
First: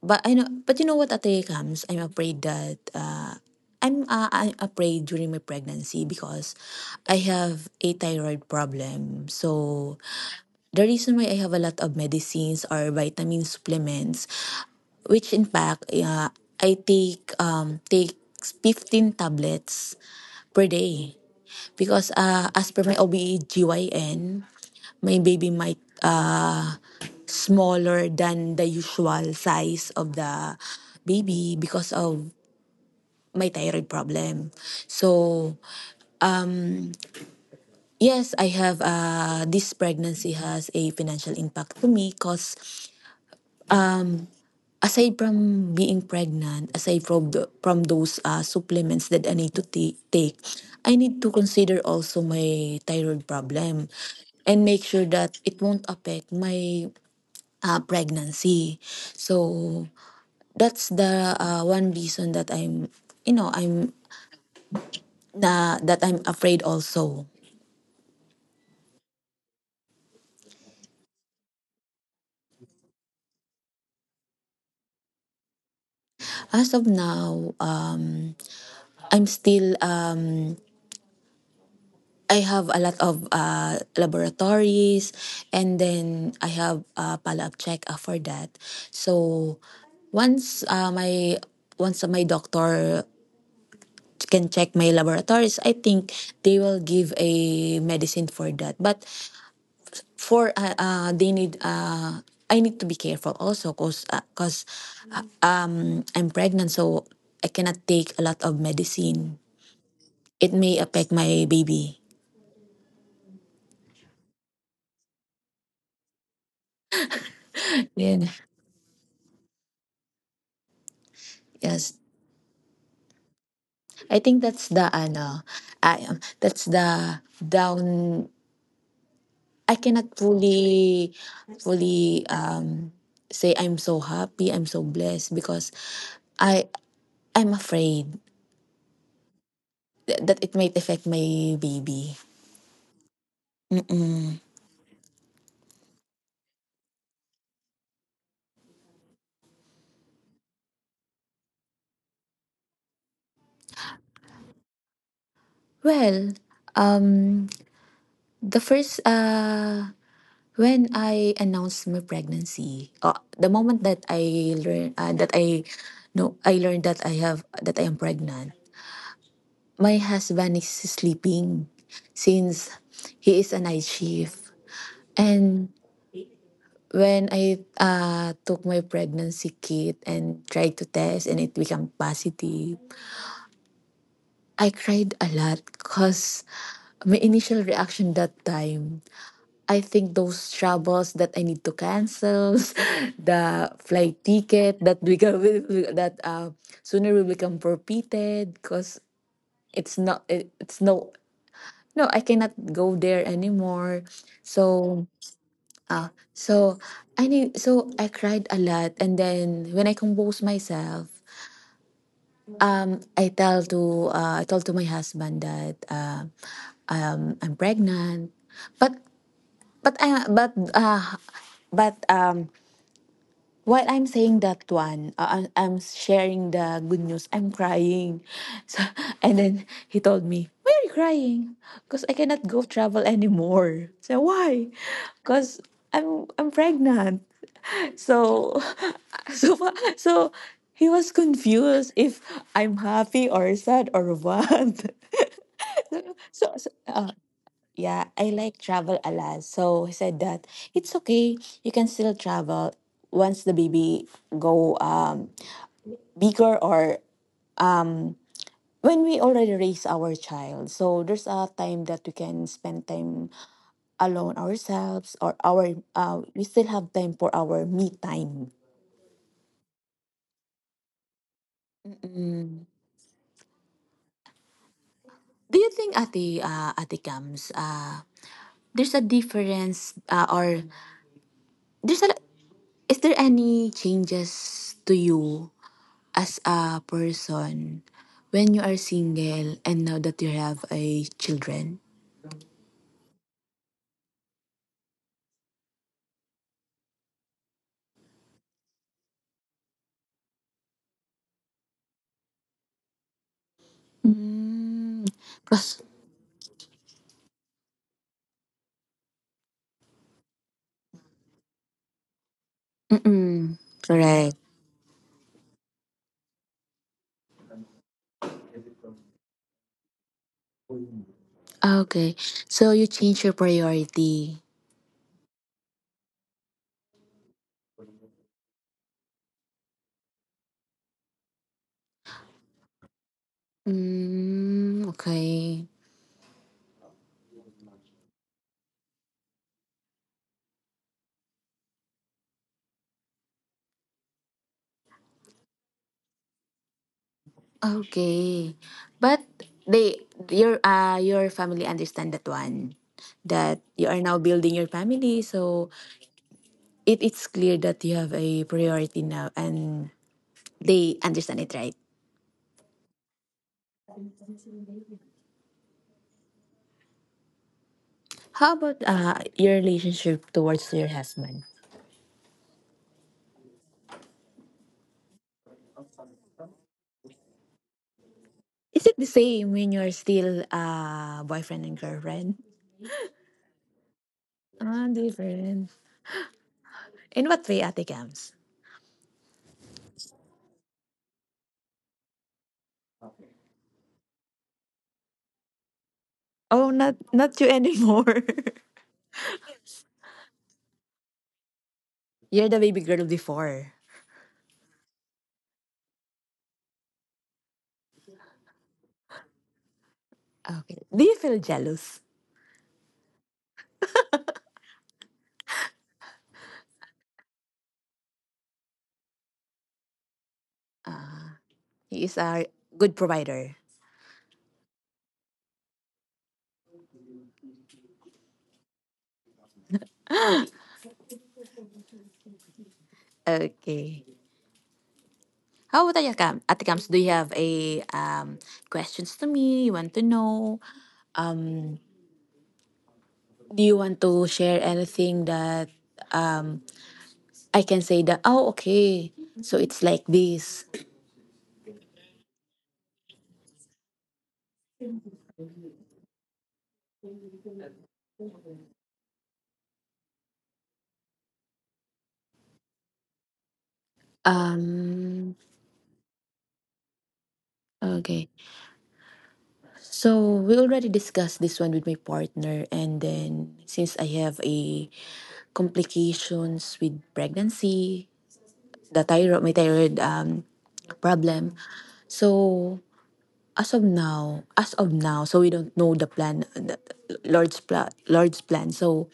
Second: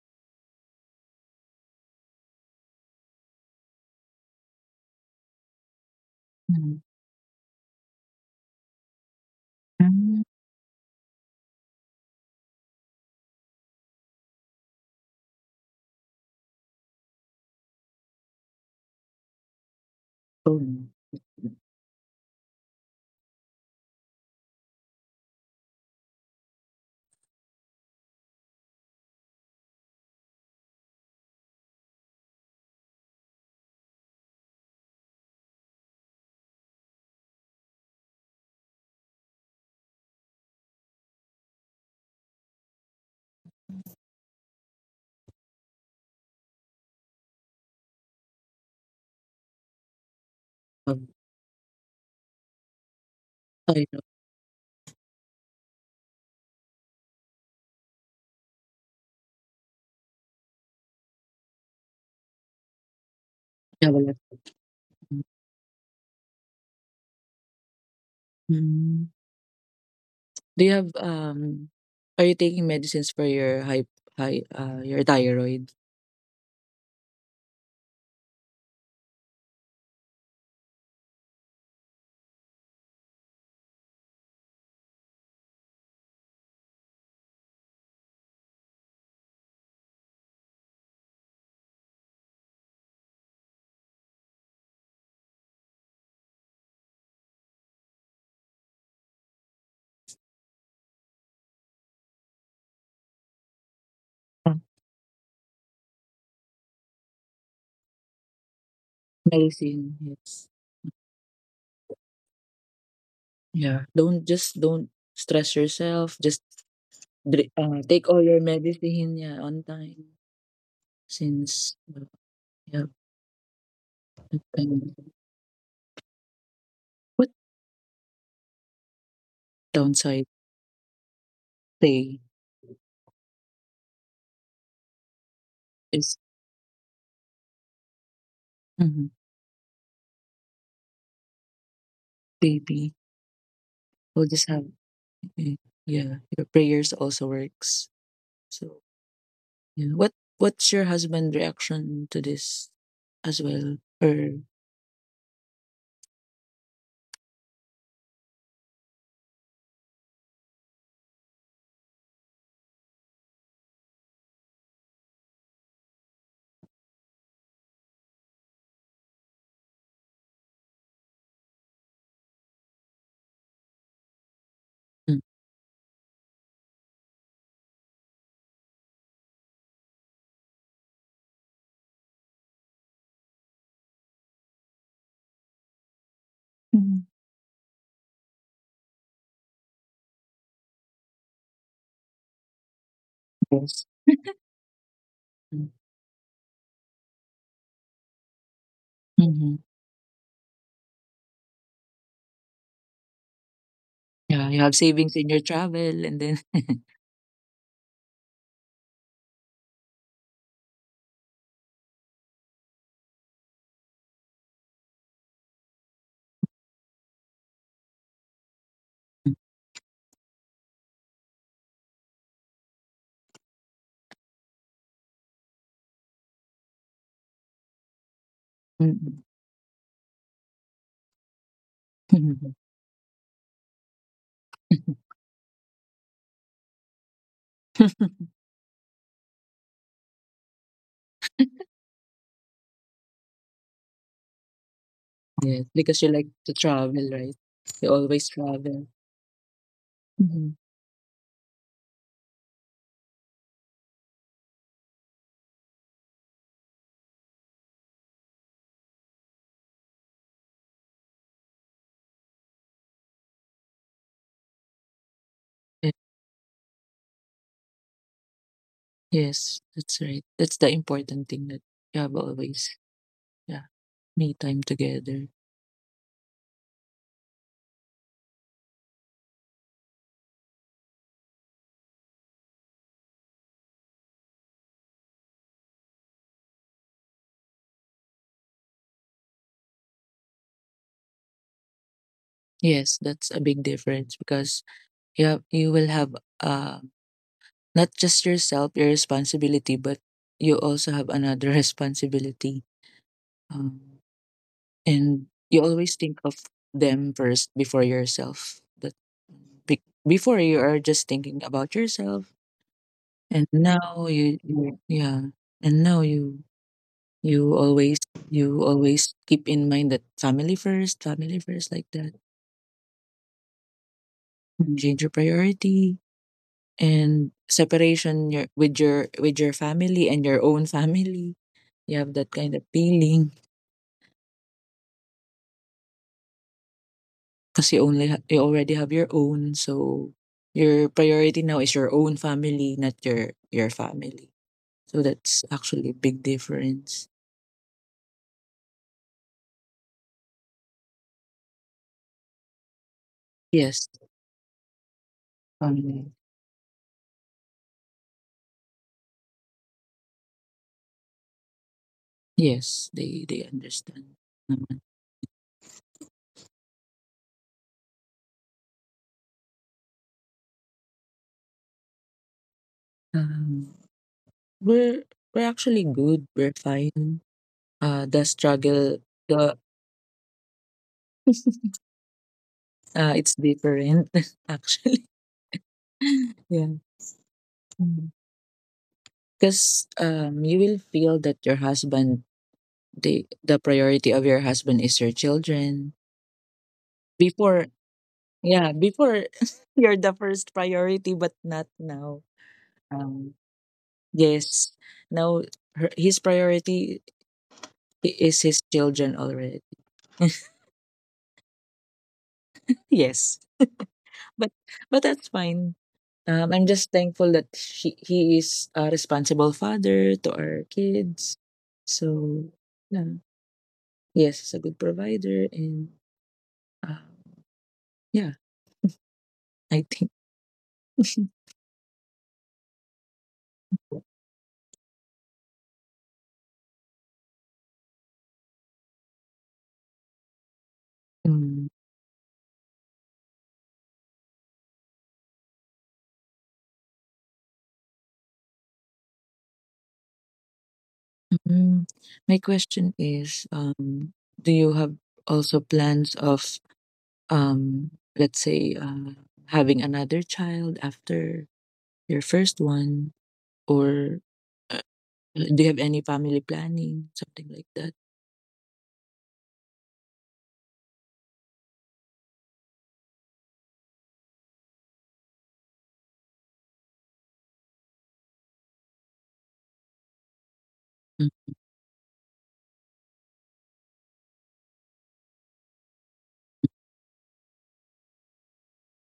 Speaker 1: But I know, but you know what, Ate comes. I'm afraid that I'm afraid during my pregnancy because
Speaker 2: Mm.
Speaker 1: I have a thyroid problem. So
Speaker 2: Mm.
Speaker 1: the reason why I have a lot of medicines or vitamin supplements, which in fact I take takes 15 tablets per
Speaker 2: Oh,
Speaker 1: day because as per my OBGYN, my baby might. Uh smaller than the usual size of the baby because of my thyroid problem. So, yes, I have this pregnancy has a financial impact to me cuz aside from being pregnant, aside from from those supplements that I need to take, I
Speaker 2: um,
Speaker 1: need to consider also my thyroid problem
Speaker 2: sorry, no,
Speaker 1: and make sure that it won't affect my pregnancy. So that's the one reason that I'm, you know, I'm
Speaker 2: um, I have a lot.
Speaker 1: na that I'm afraid also.
Speaker 2: Mm. Do you have um, are you taking medicines for your high uh, your thyroid?
Speaker 1: As of now, I'm still I have a lot of laboratories, and then I have a follow-up check for that. So once uh, my once my doctor can check my laboratories, I think they will give a medicine for that. But for they need I need to be careful also cause uh, cause
Speaker 2: Mm.
Speaker 1: um I'm pregnant, so I cannot take a lot of medicine.
Speaker 2: Medicine, yes.
Speaker 1: It may affect my baby.
Speaker 2: Yeah, don't stress yourself, just
Speaker 1: [LAUGHS] Yeah.
Speaker 2: take all your medicine, yeah, on time, since
Speaker 1: Yes.
Speaker 2: yeah,
Speaker 1: I think
Speaker 2: that
Speaker 1: that's
Speaker 2: kind
Speaker 1: the
Speaker 2: of-
Speaker 1: ano I That's the
Speaker 2: what
Speaker 1: down I cannot
Speaker 2: downside
Speaker 1: fully
Speaker 2: say
Speaker 1: say I'm so happy, I'm so blessed, because
Speaker 2: is
Speaker 1: I I'm afraid that it might affect my baby.
Speaker 2: baby, we'll
Speaker 1: Mm-mm.
Speaker 2: just have y- yeah, your prayers also works. So yeah. What what's your husband reaction to this as well? Or
Speaker 1: Well, um the first when I announced my pregnancy, the moment that I learned that I no I learned that I have that I am pregnant. My husband is sleeping since he is a night shift.
Speaker 2: mm,
Speaker 1: And when I took my pregnancy kit and tried to test, and it became positive, I cried a lot because
Speaker 2: Mhm.
Speaker 1: my initial reaction that time, I think those troubles that I need to cancel, [LAUGHS] the
Speaker 2: Yes.
Speaker 1: flight ticket that become [LAUGHS] that sooner will become forfeited, because
Speaker 2: Mm-hmm.
Speaker 1: it's not it, it's no no I cannot go there anymore.
Speaker 2: Yeah, you have
Speaker 1: So
Speaker 2: savings in your travel and then
Speaker 1: so I need so I cried a lot, and then when I compose myself, I told to my husband that I'm pregnant, but
Speaker 2: [LAUGHS]
Speaker 1: but I but while I'm saying that one, I'm sharing the good news, I'm crying. [LAUGHS] So,
Speaker 2: Mm,
Speaker 1: and then he told me, "Why are you crying?" Because I cannot
Speaker 2: mm.
Speaker 1: go travel anymore. So why?
Speaker 2: [LAUGHS]
Speaker 1: Because I'm pregnant. So [LAUGHS] so fa- so he was confused if I'm happy or sad or what.
Speaker 2: Yes, because you
Speaker 1: [LAUGHS]
Speaker 2: like
Speaker 1: so,
Speaker 2: to
Speaker 1: so, uh,
Speaker 2: travel, right? You
Speaker 1: yeah, I
Speaker 2: always
Speaker 1: like
Speaker 2: travel.
Speaker 1: travel a lot. So he said that
Speaker 2: Hmm.
Speaker 1: it's okay. You can still travel once the baby go bigger, or when we already raise our child. So there's a time that we can spend time alone ourselves, or our we still have time for our me time.
Speaker 2: Yes, that's right. That's the important thing, that you have always, yeah, me time together.
Speaker 1: Do you think Ate comes there's a difference, or there's a is there any changes to you as a person when you are single and now that you have a children?
Speaker 2: Yes, that's a big difference, because you have, you will have uh, not just yourself, your responsibility, but you also have another [LAUGHS] responsibility, um,
Speaker 1: Mm,
Speaker 2: and you
Speaker 1: cause,
Speaker 2: always think of them first before yourself. That Before, you are just thinking about yourself,
Speaker 1: mm-mm,
Speaker 2: and now
Speaker 1: correct.
Speaker 2: you yeah, and now you always, you always keep in mind that family first, family first, like
Speaker 1: Okay.
Speaker 2: that.
Speaker 1: So you change your priority.
Speaker 2: Mm. Change your priority, and separation your with your with your family and your own family. You have that kind of feeling
Speaker 1: Mm, okay.
Speaker 2: because you only you already have your own. So your priority now is your own family, not your family. So that's actually a big difference.
Speaker 1: Okay. But they, your family understand that one, that you
Speaker 2: Yes,
Speaker 1: are now building your family, so
Speaker 2: family.
Speaker 1: it, it's clear that you have a priority now, and they understand it, right?
Speaker 2: Yes, they understand naman.
Speaker 1: How about your relationship towards your husband?
Speaker 2: Um, we're we're actually good. We're fine. The
Speaker 1: Is it the
Speaker 2: struggle,
Speaker 1: same
Speaker 2: the
Speaker 1: when you're still boyfriend and
Speaker 2: [LAUGHS]
Speaker 1: girlfriend?
Speaker 2: it's different [LAUGHS]
Speaker 1: Ah,
Speaker 2: actually.
Speaker 1: different.
Speaker 2: [LAUGHS] Yeah.
Speaker 1: In what way, Ate
Speaker 2: Mm.
Speaker 1: Cams?
Speaker 2: Because you will feel that your husband, the priority of your husband is your children.
Speaker 1: Oh, not not you
Speaker 2: Before,
Speaker 1: anymore.
Speaker 2: yeah, before [LAUGHS] you're the first priority, but not now.
Speaker 1: [LAUGHS] You're the baby girl
Speaker 2: Um,
Speaker 1: before.
Speaker 2: yes, now her, his priority is his children already. [LAUGHS]
Speaker 1: Okay. Do you feel jealous?
Speaker 2: Yes, but that's fine. Um, I'm just thankful that she, he is a responsible father to our kids,
Speaker 1: He is a
Speaker 2: so
Speaker 1: good
Speaker 2: yeah,
Speaker 1: provider.
Speaker 2: yes, he's a good provider, and um, yeah, I think. [LAUGHS]
Speaker 1: Okay. How about Ate Cams? Ate Cams, do you have a questions to me? You want to know?
Speaker 2: Mm,
Speaker 1: Um, do you want to share anything that um I can say that, oh, okay. So it's like this.
Speaker 2: mm. My question is, do you have also plans of, um, let's say, having another child after your first one, or uh,
Speaker 1: Um,
Speaker 2: do you have any family planning, something like that?
Speaker 1: okay. So we already discussed this one with my partner. And then since I have a complications with pregnancy, the thyroid, my thyroid problem. So as of now, so we don't know the plan, the Lord's plan. So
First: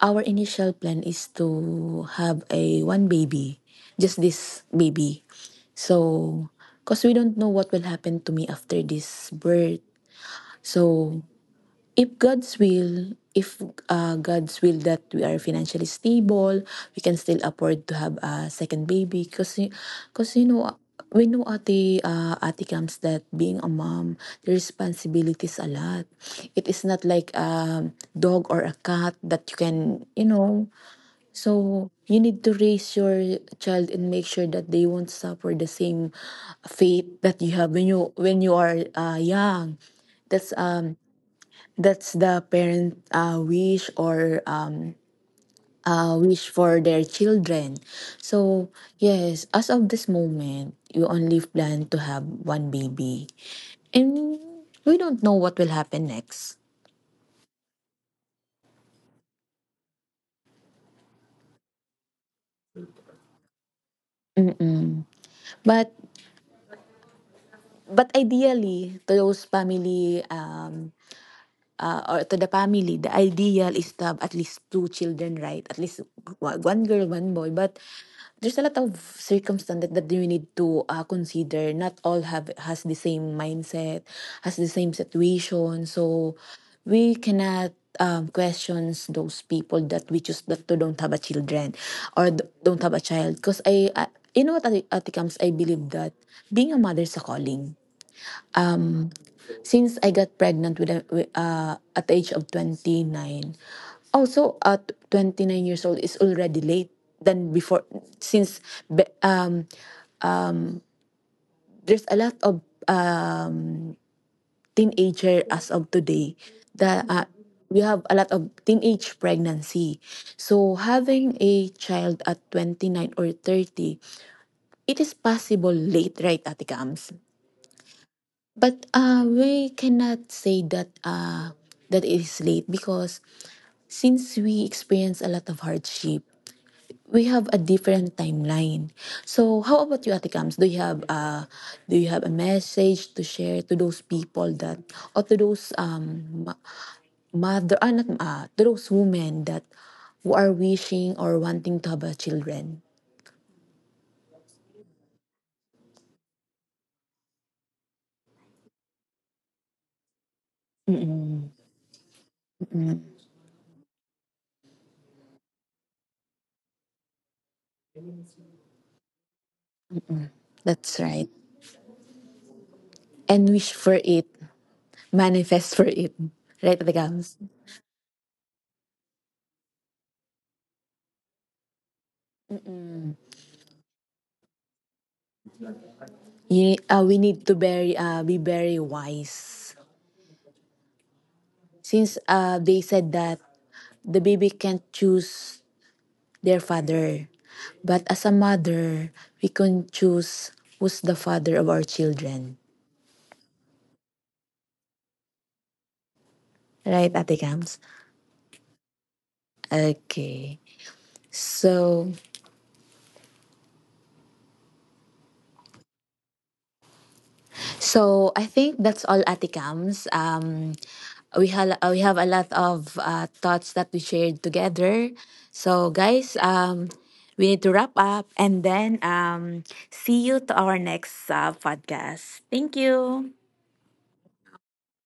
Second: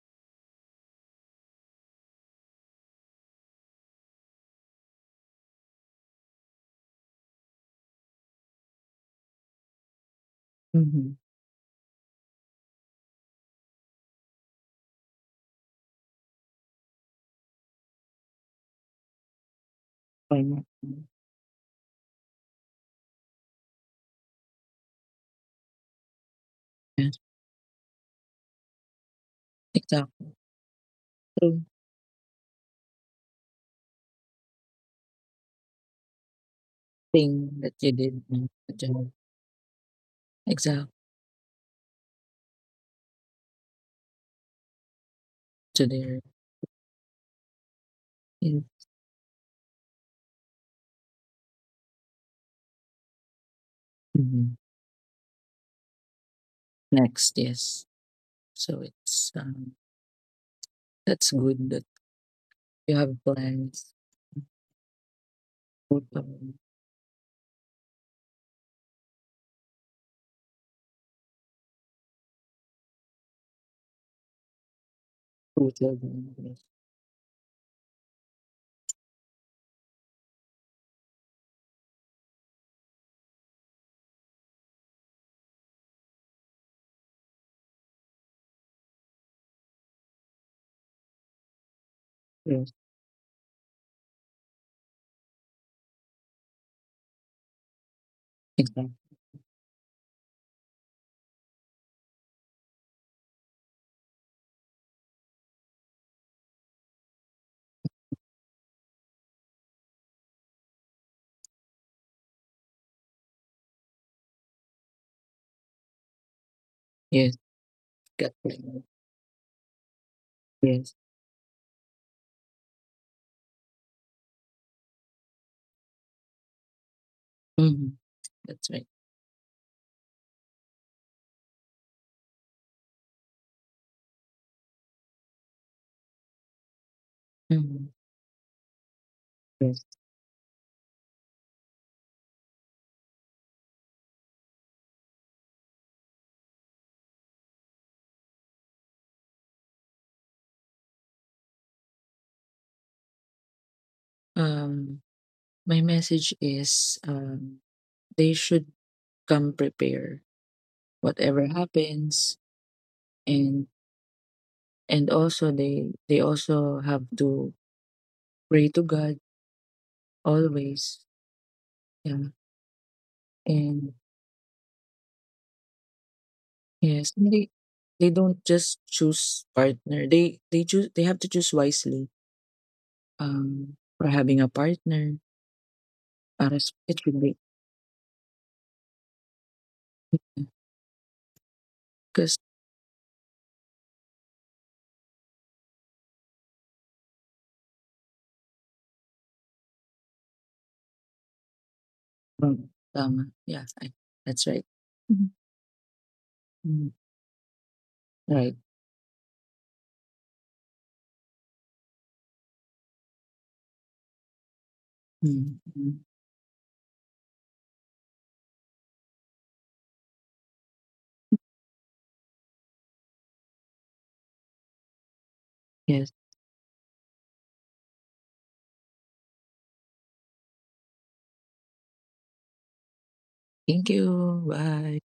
Speaker 1: our initial plan is to have a one baby, just this baby. So, because we don't know what will happen to me after this birth.
Speaker 2: Mm-hmm.
Speaker 1: So, if God's will that we are financially stable, we can still afford to have a second baby. Because you
Speaker 2: Why not?
Speaker 1: know,
Speaker 2: Mm.
Speaker 1: we know ate, ate comes, that being a mom, the responsibilities a lot. It is not
Speaker 2: Yeah,
Speaker 1: like a dog or a cat that you can, you
Speaker 2: exactly.
Speaker 1: know,
Speaker 2: True
Speaker 1: so you need to raise your child and make sure that they won't suffer the same fate
Speaker 2: thing
Speaker 1: that you
Speaker 2: that
Speaker 1: have
Speaker 2: you
Speaker 1: when
Speaker 2: did, mm,
Speaker 1: you
Speaker 2: good
Speaker 1: are
Speaker 2: job.
Speaker 1: young. That's
Speaker 2: Exactly.
Speaker 1: um that's the parent
Speaker 2: To their
Speaker 1: wish for their children.
Speaker 2: in-
Speaker 1: So yes, as of this moment, you only plan to have one baby, and
Speaker 2: Mhm.
Speaker 1: we don't know what will happen next.
Speaker 2: Next, yes. So it's that's good that. You have plans,
Speaker 1: Mm-mm. But
Speaker 2: food plan,
Speaker 1: ideally, to those family, the ideal is to have at least two children, right?
Speaker 2: food
Speaker 1: At least
Speaker 2: children, yes,
Speaker 1: one one girl, one boy. But there's a lot of circumstance that, that you need to consider. Not all have has the same mindset, has the same situation. So we cannot questions those people that we choose that to don't have a children, or
Speaker 2: yes,
Speaker 1: don't have a child. Because I, you know what, Ate Kams, I believe that being a mother is a calling.
Speaker 2: exactly.
Speaker 1: Since I got pregnant with at the age of 29. Also at 29 years old is already late than before, since be- um there's a lot of um teenager as of today that
Speaker 2: Yes,
Speaker 1: we have a lot
Speaker 2: gut
Speaker 1: of
Speaker 2: feeling.
Speaker 1: teenage pregnancy. So
Speaker 2: Yes.
Speaker 1: having a child at 29 or 30, it is possible late, right, Ate Kams?
Speaker 2: Mm-hmm. That's right.
Speaker 1: But we cannot say that that it is late, because since we experience a lot of hardship, we have a
Speaker 2: Mm-hmm.
Speaker 1: different timeline. So
Speaker 2: Yes.
Speaker 1: how about you, Ate Kams? Do you have a message to share to those people that, or to those mother, ah, not to those women that who are wishing or wanting to have a children?
Speaker 2: Um, my message is, they should come prepare whatever happens, and and also they also have to pray to God
Speaker 1: That's
Speaker 2: always.
Speaker 1: right.
Speaker 2: Yeah,
Speaker 1: And wish for
Speaker 2: and
Speaker 1: it, manifest for it, right, Ate
Speaker 2: yes, and
Speaker 1: Kams?
Speaker 2: they, don't just choose partner. They choose. They have to choose wisely. Or having a partner, para s
Speaker 1: Yeah,
Speaker 2: it
Speaker 1: we
Speaker 2: should
Speaker 1: need to very be very wise. Since
Speaker 2: cause,
Speaker 1: they said that the baby can't choose their father, but as a mother, we can choose who's the father of our children.
Speaker 2: tama. Yeah, I, that's right. Mhm. Mm,
Speaker 1: Right, Ate Kams?
Speaker 2: right.
Speaker 1: Okay. So
Speaker 2: Mm, mm.
Speaker 1: I think that's all, Ate Cams. We have a lot of thoughts that we shared together. So
Speaker 2: Yes.
Speaker 1: guys, we need to wrap up, and then see you to our next podcast. Thank you.
Speaker 2: Thank you. Bye.